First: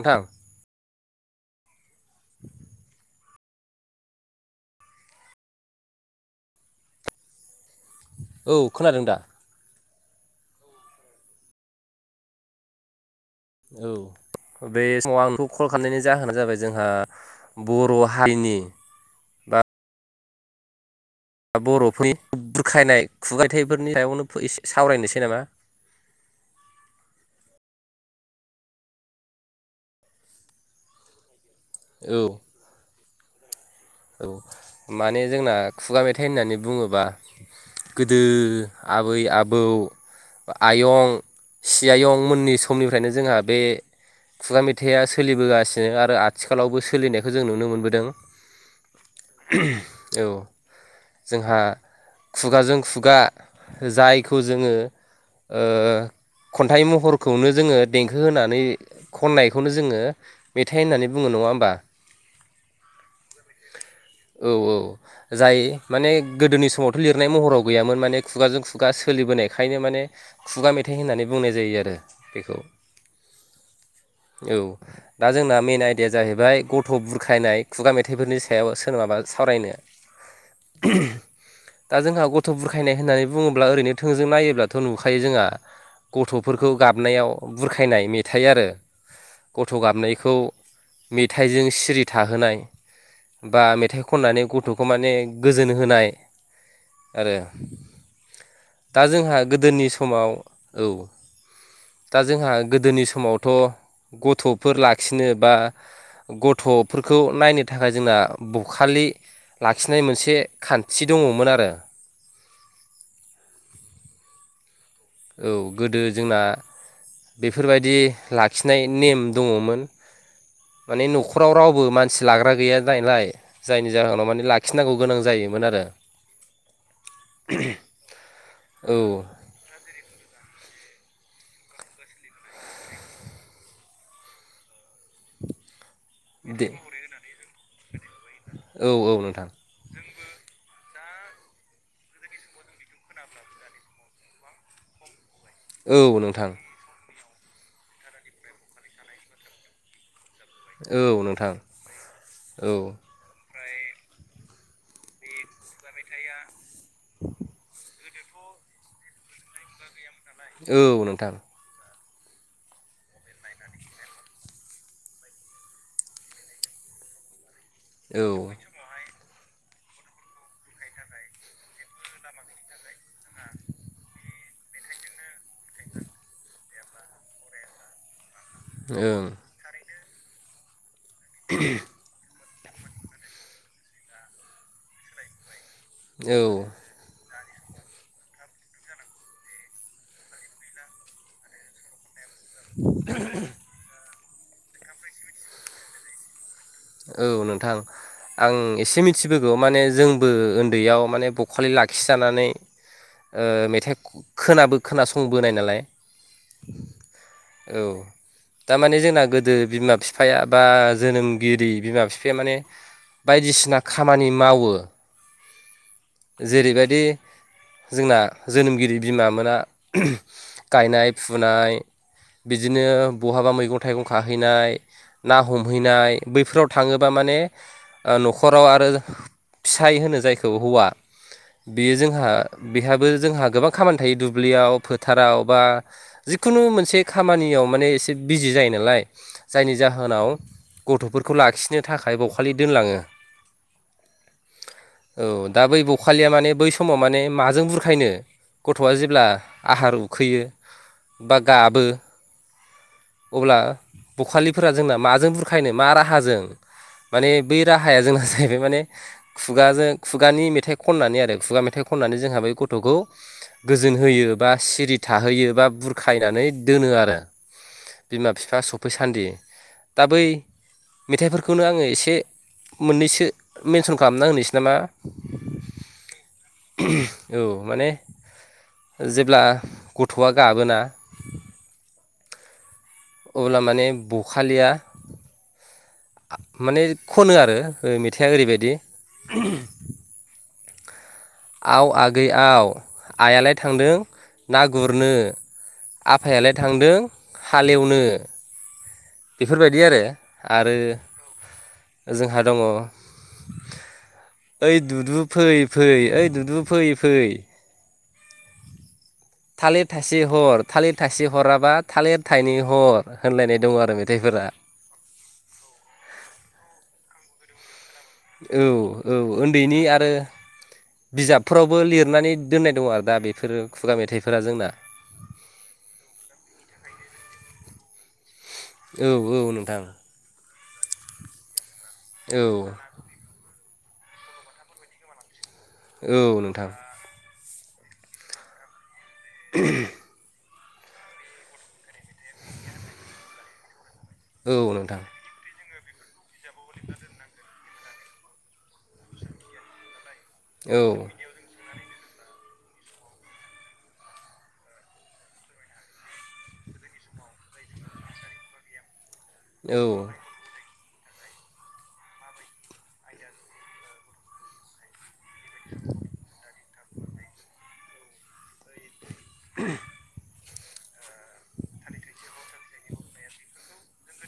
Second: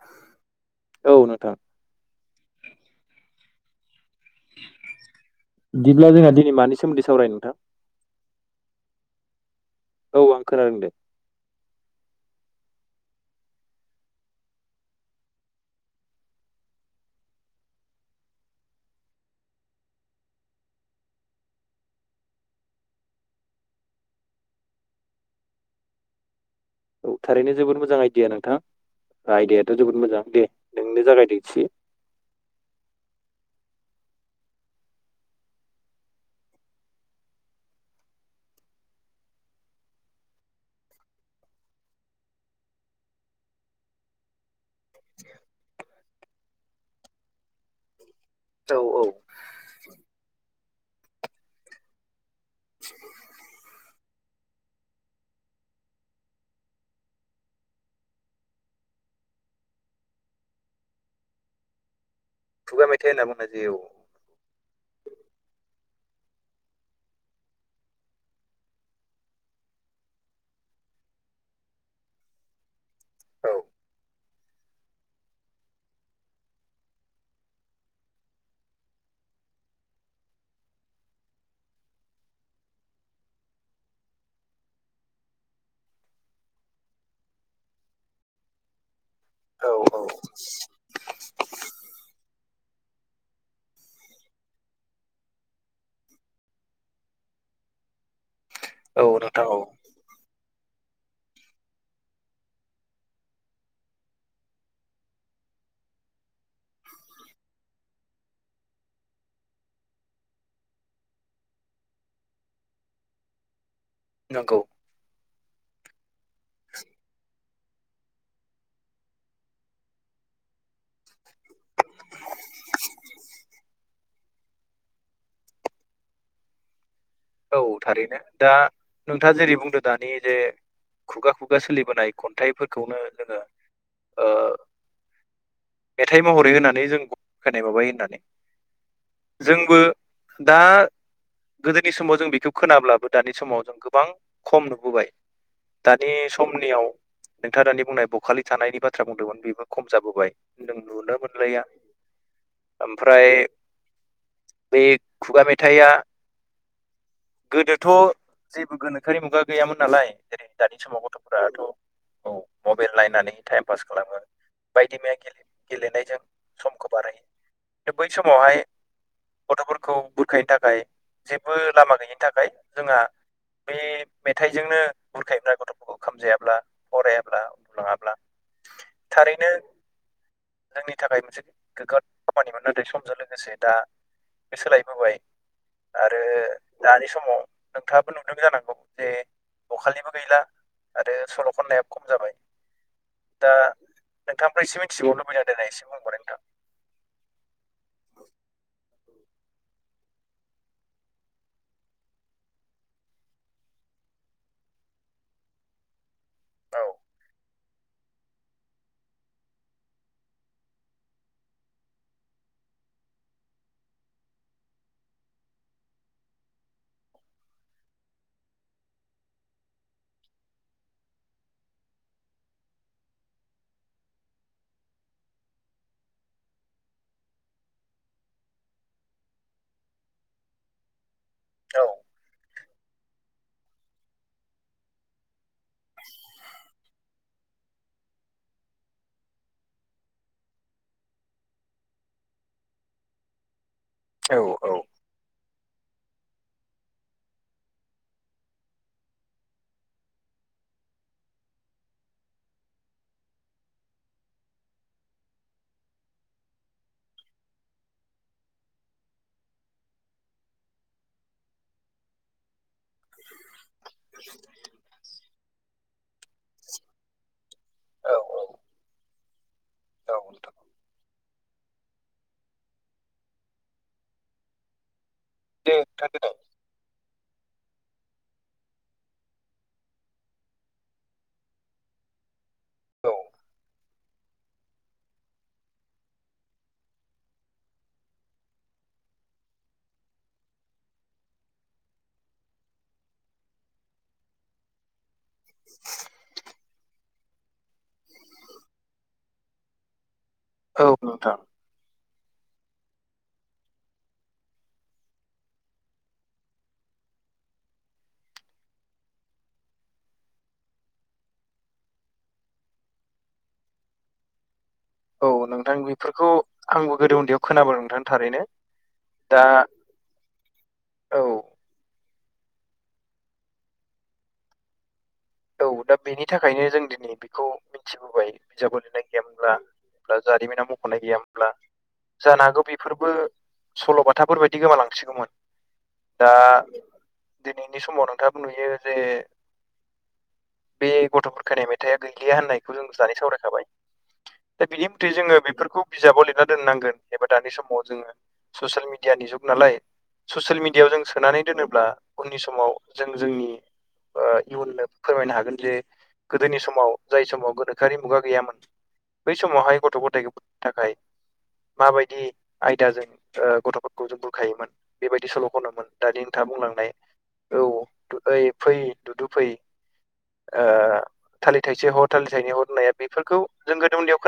ओंथां औ नोंथां बिदिब्ला जोंना दिनै मानि सोमोन्दै सावराय नोंथां औ खोनादों दा औ आं खोनादों दे औ बे समाव आंखौ कल खालामनायनि जाहोना जाबाय जोंहा बर' हारिनि बा बर'फोरनि [unintelligible] बुरखायनाय खुगायथाइफोरनि सायावनो एसे सावरायनोसै नामा औ थारैनो जोबोद मोजां आइडिया नोंथां आयडिायाथ' जोबोद मोजां दे नोंनो जागायदों एसे औ औ माने जोंना खुगा मेथाइ होननानै बुङोबा गोदो आबै आबौ आयं सि आयं मोननि समनिफ्रायनो जोंहा बे खुगा मेथाइआ सोलिबोगासिनो आरो आथिखालावबो सोलिनायखौ जों नुनो मोनबोदों। औ औ औ जोंहा खुगाजों खुगा जायखौ जोङो खन्थाइ महरखौनो जोङो देंखो होनानै खननायखौनो जोङो मेथाइ होननानै बुङो नङा होमबा खुगा मेथाइ होनना बुंना जे औ औ औ जाय माने गोदोनि समावथ' लिरनाय महराव गैयामोन माने खुगाजों खुगा सोलिबोनायखायनो माने खुगा मेथाइ होननानै बुंनाय जायो आरो बेखौ औ औ दा जोंना मेन आइदिया जाहैबाय गथ' बुरखायनाय खुगा मेथ मेथाइफोरनि सायाव सोर माबा सावरायनो दा जोंहा गथ' बुरखायनाय होननानै बुङोब्ला ओरैनो थोंजों नायोब्लाथ' नुखायो जोंहा गथ'फोरखौ गाबनायाव बुरखायनाय मेथाइ आरो औ गथ' औ गाबनायखौ मेथाइजों सिरि थाहोनाय बा मेथाइ खननानै गथ'खौ माने गोजोन होनाय आरो दा औ जोंहा नोंथां औ गोदोनि समाव औ दा जोंहा गोदोनि समावथ' गथ'फोर लाखिनो बा गथ'फोरखौ नायनो थाखाय जोंना बखालि लाखिनाय मोनसे खान्थि दङ'मोन आरो नंगौ। औ गोदो जोंना बेफोरबायदि लाखिनाय नेम दङ'मोन। माने न'खराव रावबो मानसि लाग्रा गैया जानायलाय जायनि जाहोनाव माने लाखिनांगौ गोनां जायोमोन आरो औ थारैनो दा आरो औ नोंथाङा जेरै बुंदों दानि जे खुगा खुगा सोलिबोनाय खन्थाइफोरखौनो जोङो ओ मेथाइ महरै दे होनानै जों बुरखायनाय माबायै होननानै औ औ नोंथां जोंबो दा नि समाव जों बेखौ खोनाब्लाबो दानि समाव जों गोबां खम नुबोबाय दानि औ नोंथां समनियाव नोंथाङा दानि बुंनाय बखालि थानायनि बाथ्रा बुंदोंमोन बेबो खम जाबोबाय। नों नुनो औ नोंथां मोनलाया औ ओमफ्राय बे खुगा मेथाइआ ओहो गोदोथ' जेबो गोनोखोआरि मुगा गैयामोन नालाय जेरै औ दानि समाव नोंथां गथ'फोराथ' औ मबाइल नायनानै टाइम पास खालामो। बायदि मैया गेले गेलेनायजों समखौ बारायो। दा बै औ ओं समावहाय गथ'फोरखौ बुरखायनो थाखाय बो लामा गैयिनि थाखाय जोंहा बे बे मेथाइजोंनो बुरखायग्रा गथ'फोरखौ खामजायाब्ला फरायाब्ला उन्दुलाङाब्ला औ थारैनो जोंनि थाखाय मोनसे [unintelligible] ओद खामानिमोन नाथाय समजों लोगोसे दा बे सोलायबोबाय। आरो औ दानि समाव नोंथाङाबो नुदों जानांगौ जे बखालिबो गैला। आरो सल' खननाया खम जाबाय। दा, नोंथांनिफ्राय एसे मिथिबावनो लुबैदों, एसे मख'लाय नोंथां? औ नोंथां, आं एसे मिथिबोगौ माने जोंबो उन्दैयाव माने बखालि लाखिजानानै, ओ मेथाइ खोनाबो खोनासंबोनाय नालाय। औ औ दा माने जोंना गोदो बिमा फिफाया बा जोनोम गिदे बिमा फिफाया माने बायदिसिना खामानि मावो। जेरैबादि जोंना जोनोमगिरि बिमा मोना गायनाय फुनाय बिदिनो बहाबा मैगं-थाइगं खाहैनाय, ना हमहैनाय, बैफोराव थाङोबा माने न'खराव आरो फिसाय होनो जायखौ हौवा। नोंथां औ बेयो जोंहा बेहाबो जोंहा, गोबां खामानि थायो दुब्लियाव, फोथाराव बा जिखुनु मोनसे खामानियाव माने एसे, बिजि जायो नालाय, जायनि जाहोनाव गथ'फोरखौ लाखिनो थाखाय बखालि दोनलाङो। औ औ औ दा बै बखालिया माने, बै समाव माने माजों बुरखायनो? गथ'आ जेब्ला आहार उखैयो बा, गाबो। अब्ला, बखालिफोरा जोंना माजों बुरखायनो मा राहाजों? माने बै राहाया जोंना जाहैबाय माने, खुगाजों खुगानि मेथाइ खननानै आरो खुगा मेथाइ खननानै जोंहा गद गथ'खौ गोजोन होयो बा, सिरि थाहोयो बा, बुरखायनानै दोनो आरो। औ बिमा बिफा औ सफैसान्दि दा औ बै नोंथां मेथाइफोरखौनो आङो एसे मोननैसो मेनसन खालामना होनोसै नामा? दे नोथां देनाय [unintelligible] औ माने, जेब्ला गथ'आ गाबोना? औ अब्ला माने बखालिया, माने खनो आरो मेथाइआ ओरैबायदि, आव आगै आव आइयालाय थांदों ना गुरनो। आफायालाय थांदों हालेवनो, बेफोरबायदि आरो आरो औ नोंथां जोंहा दङ। ओइ दुदु फै-फै ओइ ददु फै-फै, थालिर थासे हर, थालिर थासे हराबा थालिर थाइनै हर, होनलायनाय दङ आरो मेथाइफोरा। औ नोंथां बेफोरखौ आंबो गोदो उन्दैयाव खोनाबो नोंथां। थारैनो औ औ दा उन्दैनि आरो औ बिजाबफोराव, बो लिरनानै दोननाय दङ आरो दा बेफोर खुगा मेथाइफोरा जोंना। औ दा बेनि थाखायनो जों दिनै बेखौ मिथिबोबाय बिजाब लिरनाय औ औ गैयामोनब्ला? नोंथां दा जारिमिनाव मख'नाय गैया मोनब्ला, औ जानो हागौ बेफोर बो सल'बाथाफोरबायायदि गोमालांसिगौमोन औ दा नोंथां दिनैनि समाव नोंथाङाबो नुयो जे [unintelligible] बे गथ'बुखानाय मेथाइआ गैलिया होननायखौ जों दानि सावरायखाबाय, औ दा बिनि नोंथां मथै जोङो बेफोरखौ बिजाबाव लिरना दोननांगोन एबा दानि समाव जोङो, ससियेल मिडियानि जुग नालाय ससियेल मिडियायाव जों औ सोनानै दोनोब्ला उननि समाव जों जोंनि इयुननो फोरमायनो हागोन जे गोदोनि समाव जाय समाव गोनोखोआरि मुगा गैयामोन, बै समावहाय गथ' औ गथाय थाखाय माबायदि आयदाजों गथ'फोरखौ जों बुरखायोमोन, बेबायदि सल'खनोमोन दानि नोंथाङा बुंलांनाय औ ओइ फै दुदु फै, [inaudible] ओ थालिर थाइसे हर थालिर थाइनै हरनाया बेफोरखौ जों गोदो उन्दैयाव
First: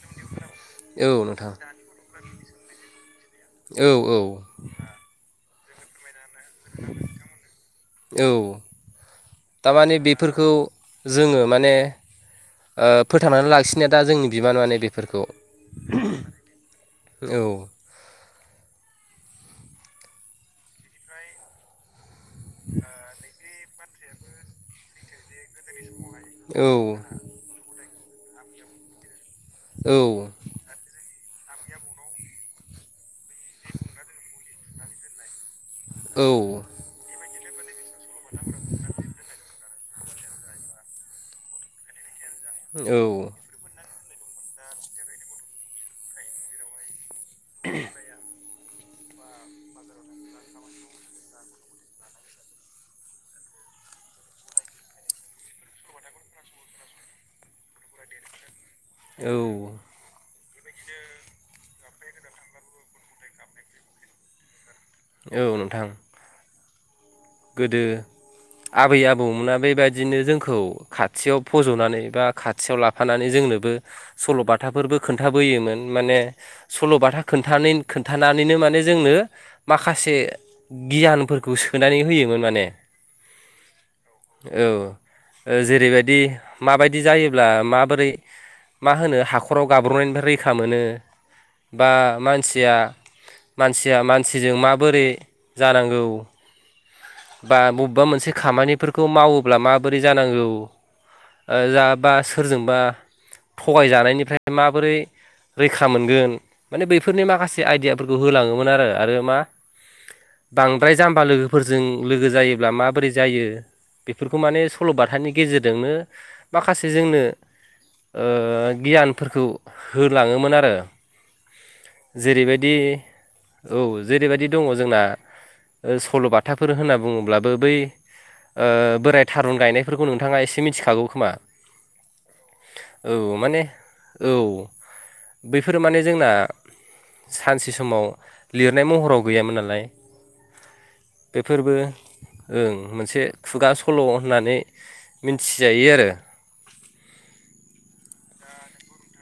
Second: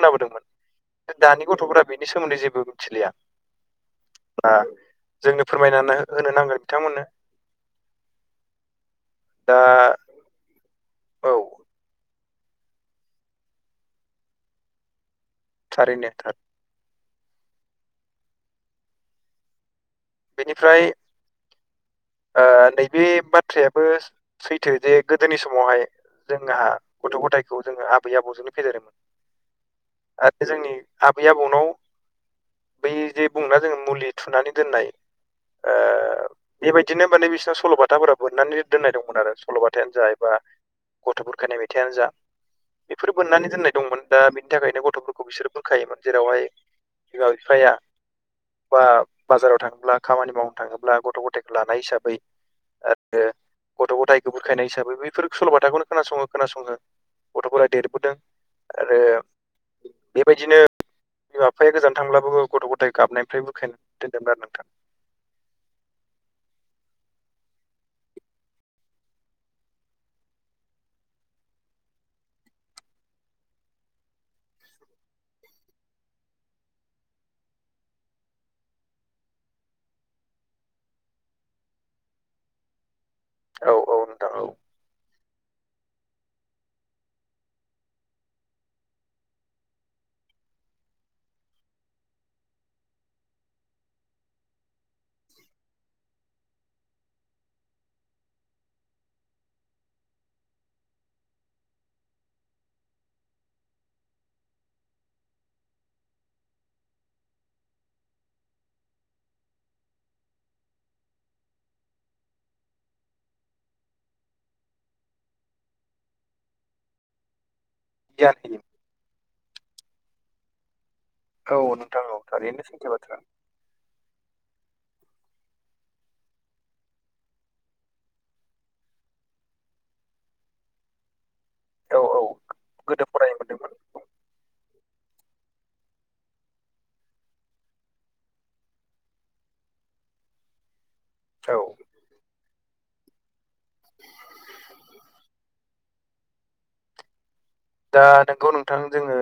औ खोनाबोदोंमोन दानि नोंथां गथ'फोरा बेनि सोमोन्दै जेबो मिथिलिया औ औ जोंनो फोरमायनानै होनो नांगोन बिथांमोननो दा फोरफोरखौ औ जोङो माने, ओ फोथांनानै लाखिनाया दा जोंनि बिबान माने बेफोरखौ, थारि नेथार औ बेनिफ्राय नैबे बाथ्रायाबो सैथो जे गोदोनि समावहाय, औ जोंहा गथ' गथायखौ जोङो आबै आबौजोंनो फेदेरोमोन औ आरो जोंनि आबै आबौनाव बै जे बुङा जोङो मुलि थुनानै दोननाय ओ औ बेबायदिनो माने बिसिोरना सल'बाथाफोरा बोननानै दोननाय दंमोन आरो सल'बथायानो जा एबा गथ'फोरखानि मेथाइआनो जा बेफोरो बोननानै दोननाय दंमोन दा बिनि थाखायनो गथ'फोरखौ बिसोरो बोखायोमोन जेरावहाय बिमा बिफाया बा बाजाराव थाङोब्ला खामानि मावनो थाङोब्ला गथ' गथायखौ लानाय हिसाबै आरो गथ' गथायखौ बुरखायनाय हिसाबै बैफोर सल'बाथाखौनो खोनासङो खोनासङो गथ'फोरा देरबोदों आरो औ बेबायदिनो बिमा बिफाया गोजान थांब्लाबो गथ' गथाय गाबनायनिफ्राय बोखायनो दोनदेनबाय आरो नोंथां औ नोंथां गोदो आबै आबौमोना बेबायदिनो जोंखौ खाथियाव फज'नानै बा खाथियाव लाफानानै जोंनोबो सल'बाथाफोरबो खोन्थाबोयोमोन माने सल'बाथा खोन्थानानै खोन्थानानैनो माने जोंनो माखासे गियानफोरखौ सोनानै होयो माने औ औ नोंथां औ जेरै बिदि माबायदि जायोब्ला माबोरै मा होनो हाख'राव गाब्र'नायनिफ्राय रैखा मोनो बा मानसिया मसिया मानसिजों माबोरै जानांगौ बा बबेबा मोनसे खामानिफोरखौ मावोब्ला माबोरै जानांगौ जाबा सोरजोंबा थगायजानायनिफ्राय माबोरै रैखा मोनगोन माने बैफोरनि माखासे आइदिियाफोरखौ होलाङोमोन आरो आरो मा बांद्राय जाम्बा लोगोफोरजों लोगो जायोब्ला माबोरै जायो बेफोरखौ माने सल'बाथानि गेजेरजोंनो माखासे जोंनो गियान गियानफोरखौ होलाङोमोन आरो औ नोंथां औ थारैनो जेरैबायदि सैथो बाथ्रा औ जेरैबायदि दङ' जोंना सल'बाथा फोर होनना बुङोब्लाबो बै बोराइ थारुन गायनायफोरखौ नोंथाङा एसे मिथिखागौ खोमा औ औ गोदो औ फरायनो माने मोनदोंमोन औ बैफोरो माने जोंना सानसे समाव लिरनाय महराव गैयामोन नालाय औ बेफोरबो ओं मोनसे खुगा सल' होननानै मिन्थिजायो आरो दा नोंगौ नोंथां जोङो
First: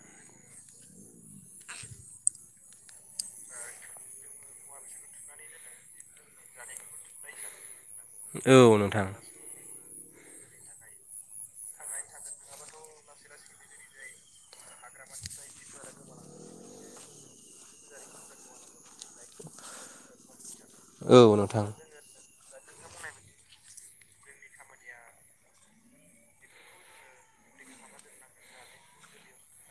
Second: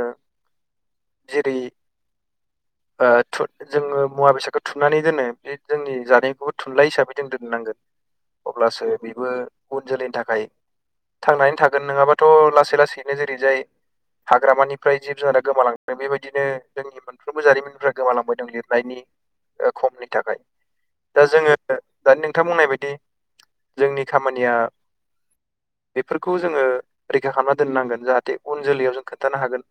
जेरै थु जोङो मुवा बेसादखौ थुनानै दोनो बे जोंनि जानायखौबो थुनलाइ हिसाबै जों दोननांगोन औ अब्लासो नोंथां बेबो उन जोलैनि थाखाय थांनानै थागोन नङाबाथ' लासै लासैनो नो जेरै जाय हाग्रामानिफ्राय जिब जुनारा गोमालांदों बेबायदिनो जोंनि मोनफ्रोमबो जारिमिनफ्रा गोमालांबाय दं लिरनायनि खमनि थाखाय औ दा जोङो नोंथां दानि नोंथां बुंनाय बायदि जोंनि खामानिया बेफोरखौ जोङो रैखा खालामना दोननांगोन। जाहाथे उन जोलै जों खोन्थानो हागोन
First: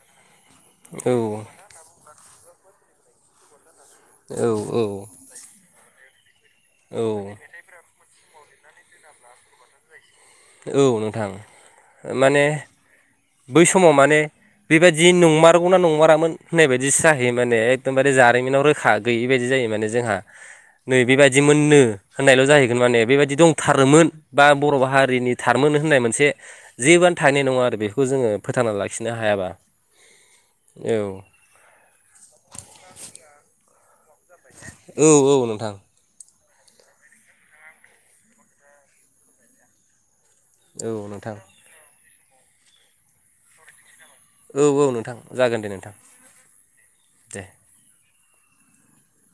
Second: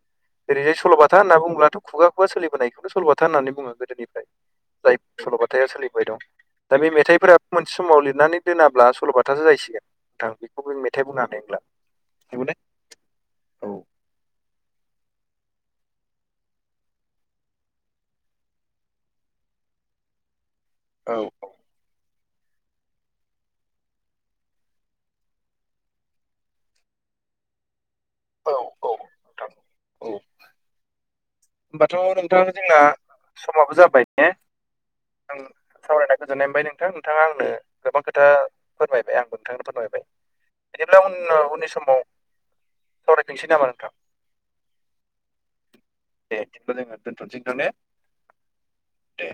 ओरैाय औ सल'बाथा होनना बुङोब्लाथ' खुगा खगा सलिबोनायथ' सल'ब्था होननानै बुङो गोदोनि औ औ सल'बाथा सोलिबाय दं दा बे औ मेथाइफोरा मोनसे समाव लिरनानै दोनाब्ला सल'बाथासो जायसिगोन थां बेखौबो औ जों मेथाइ बुं नोंथां हानाय होनला माने नंगौले बै समाव माने बेबायदि नंमारगौना नंमारामोन होननाय बायदिसो जाहैयो माने एखदमबारे जारिमिनाव रोखा गैयि बायदि जायो माने जोंहा [inaudible] नै बेबायदिमोननो होननायल' जाहैगोन माने बेबायदि दंथारोमोन बा बर' बाहारि हारिनि थारमोन होननाय मोनसे जेबोआनो थानायनाय नङा आरो बेखौ जोङो औ फोथांना औ लाखिनो हायाबा नोंथां औ औ होमबाथ' नोंथां जोंना समाबो जाबाय ने औ औ आं नोंथां सावरायनाय गोजोननाय बाय नोंथां नोंथाङा आंनो गोबां खोथा फोरमायबाय आंबो नोंथांनो फोरमायबाय। औ बिदिब्ला उन नोंथां उननि समाव सावरायफोंसै नामा नोंथां। औ औ नोंथां जागोन दे नोंथां। दे बिदिबा जोंहा दोनथ' दे सै दां ने। दे